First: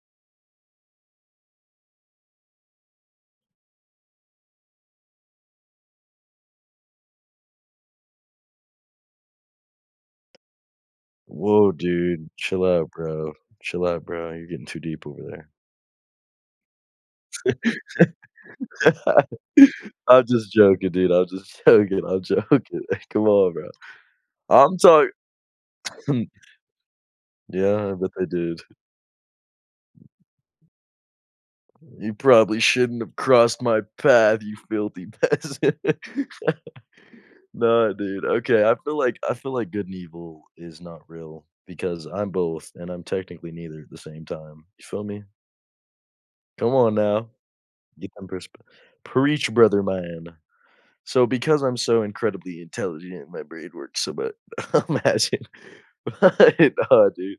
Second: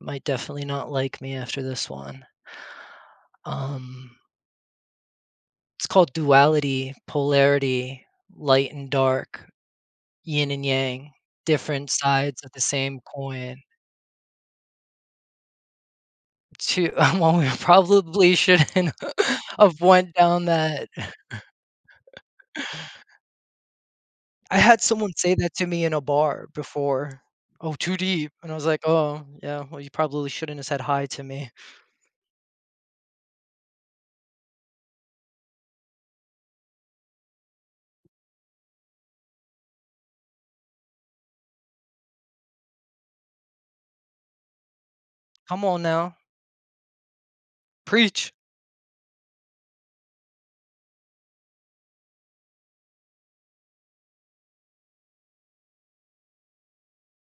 Might definitely not like me after this one. Um It's called "duality," "polarity," "light and dark," "yin and yang," Whoa, "different dude. sides of the Chill out same bro, coin." chill out bro, you're getting too deep over there. Too uh, well, we probably shouldn't have went I'm down just that. joking, dude. I'm just joking, I'm joking. Come on, bro. I I'm had sorry someone say that to me in a bar before, "Oh, Yeah, I too bet they deep." and I did. was like, "Oh, yeah, well, you probably shouldn't have said 'hi' to me." "You probably shouldn't have crossed my path, you filthy peasant." Nah, dude, okay. I feel like I feel like good and evil is not real because I'm both, and I'm technically neither at the same time, you feel me? Come on, now. Come on, now. Get them Preach! perspec preach, brother man. So, because I'm so incredibly intelligent, my brain works so but I'm asking Right on, dude.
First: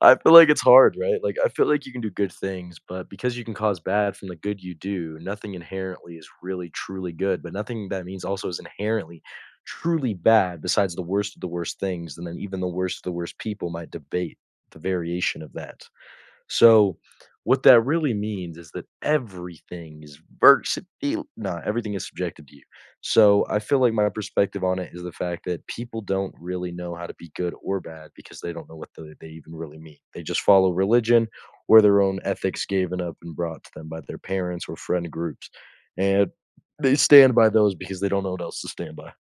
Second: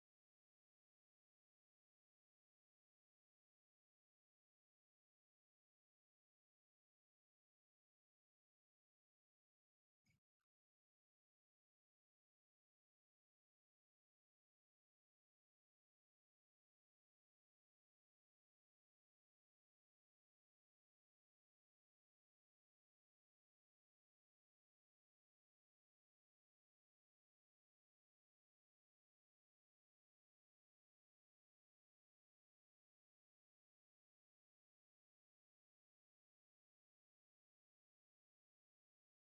I feel like it's hard, right? Like, I feel like you can do good things, but because you can cause bad from the good you do, nothing inherently is really truly good, but nothing that means also is inherently truly bad besides the worst of the worst things, and then even the worst of the worst people might debate the variation of that. So, what that really means is that everything is versatile no, everything is subjected to you. So, I feel like my perspective on it is the fact that people don't really know how to be good or bad because they don't know what the they even really mean. They just follow religion or their own ethics given up and brought to them by their parents or friend groups, and they stand by those because they don't know what else to stand by.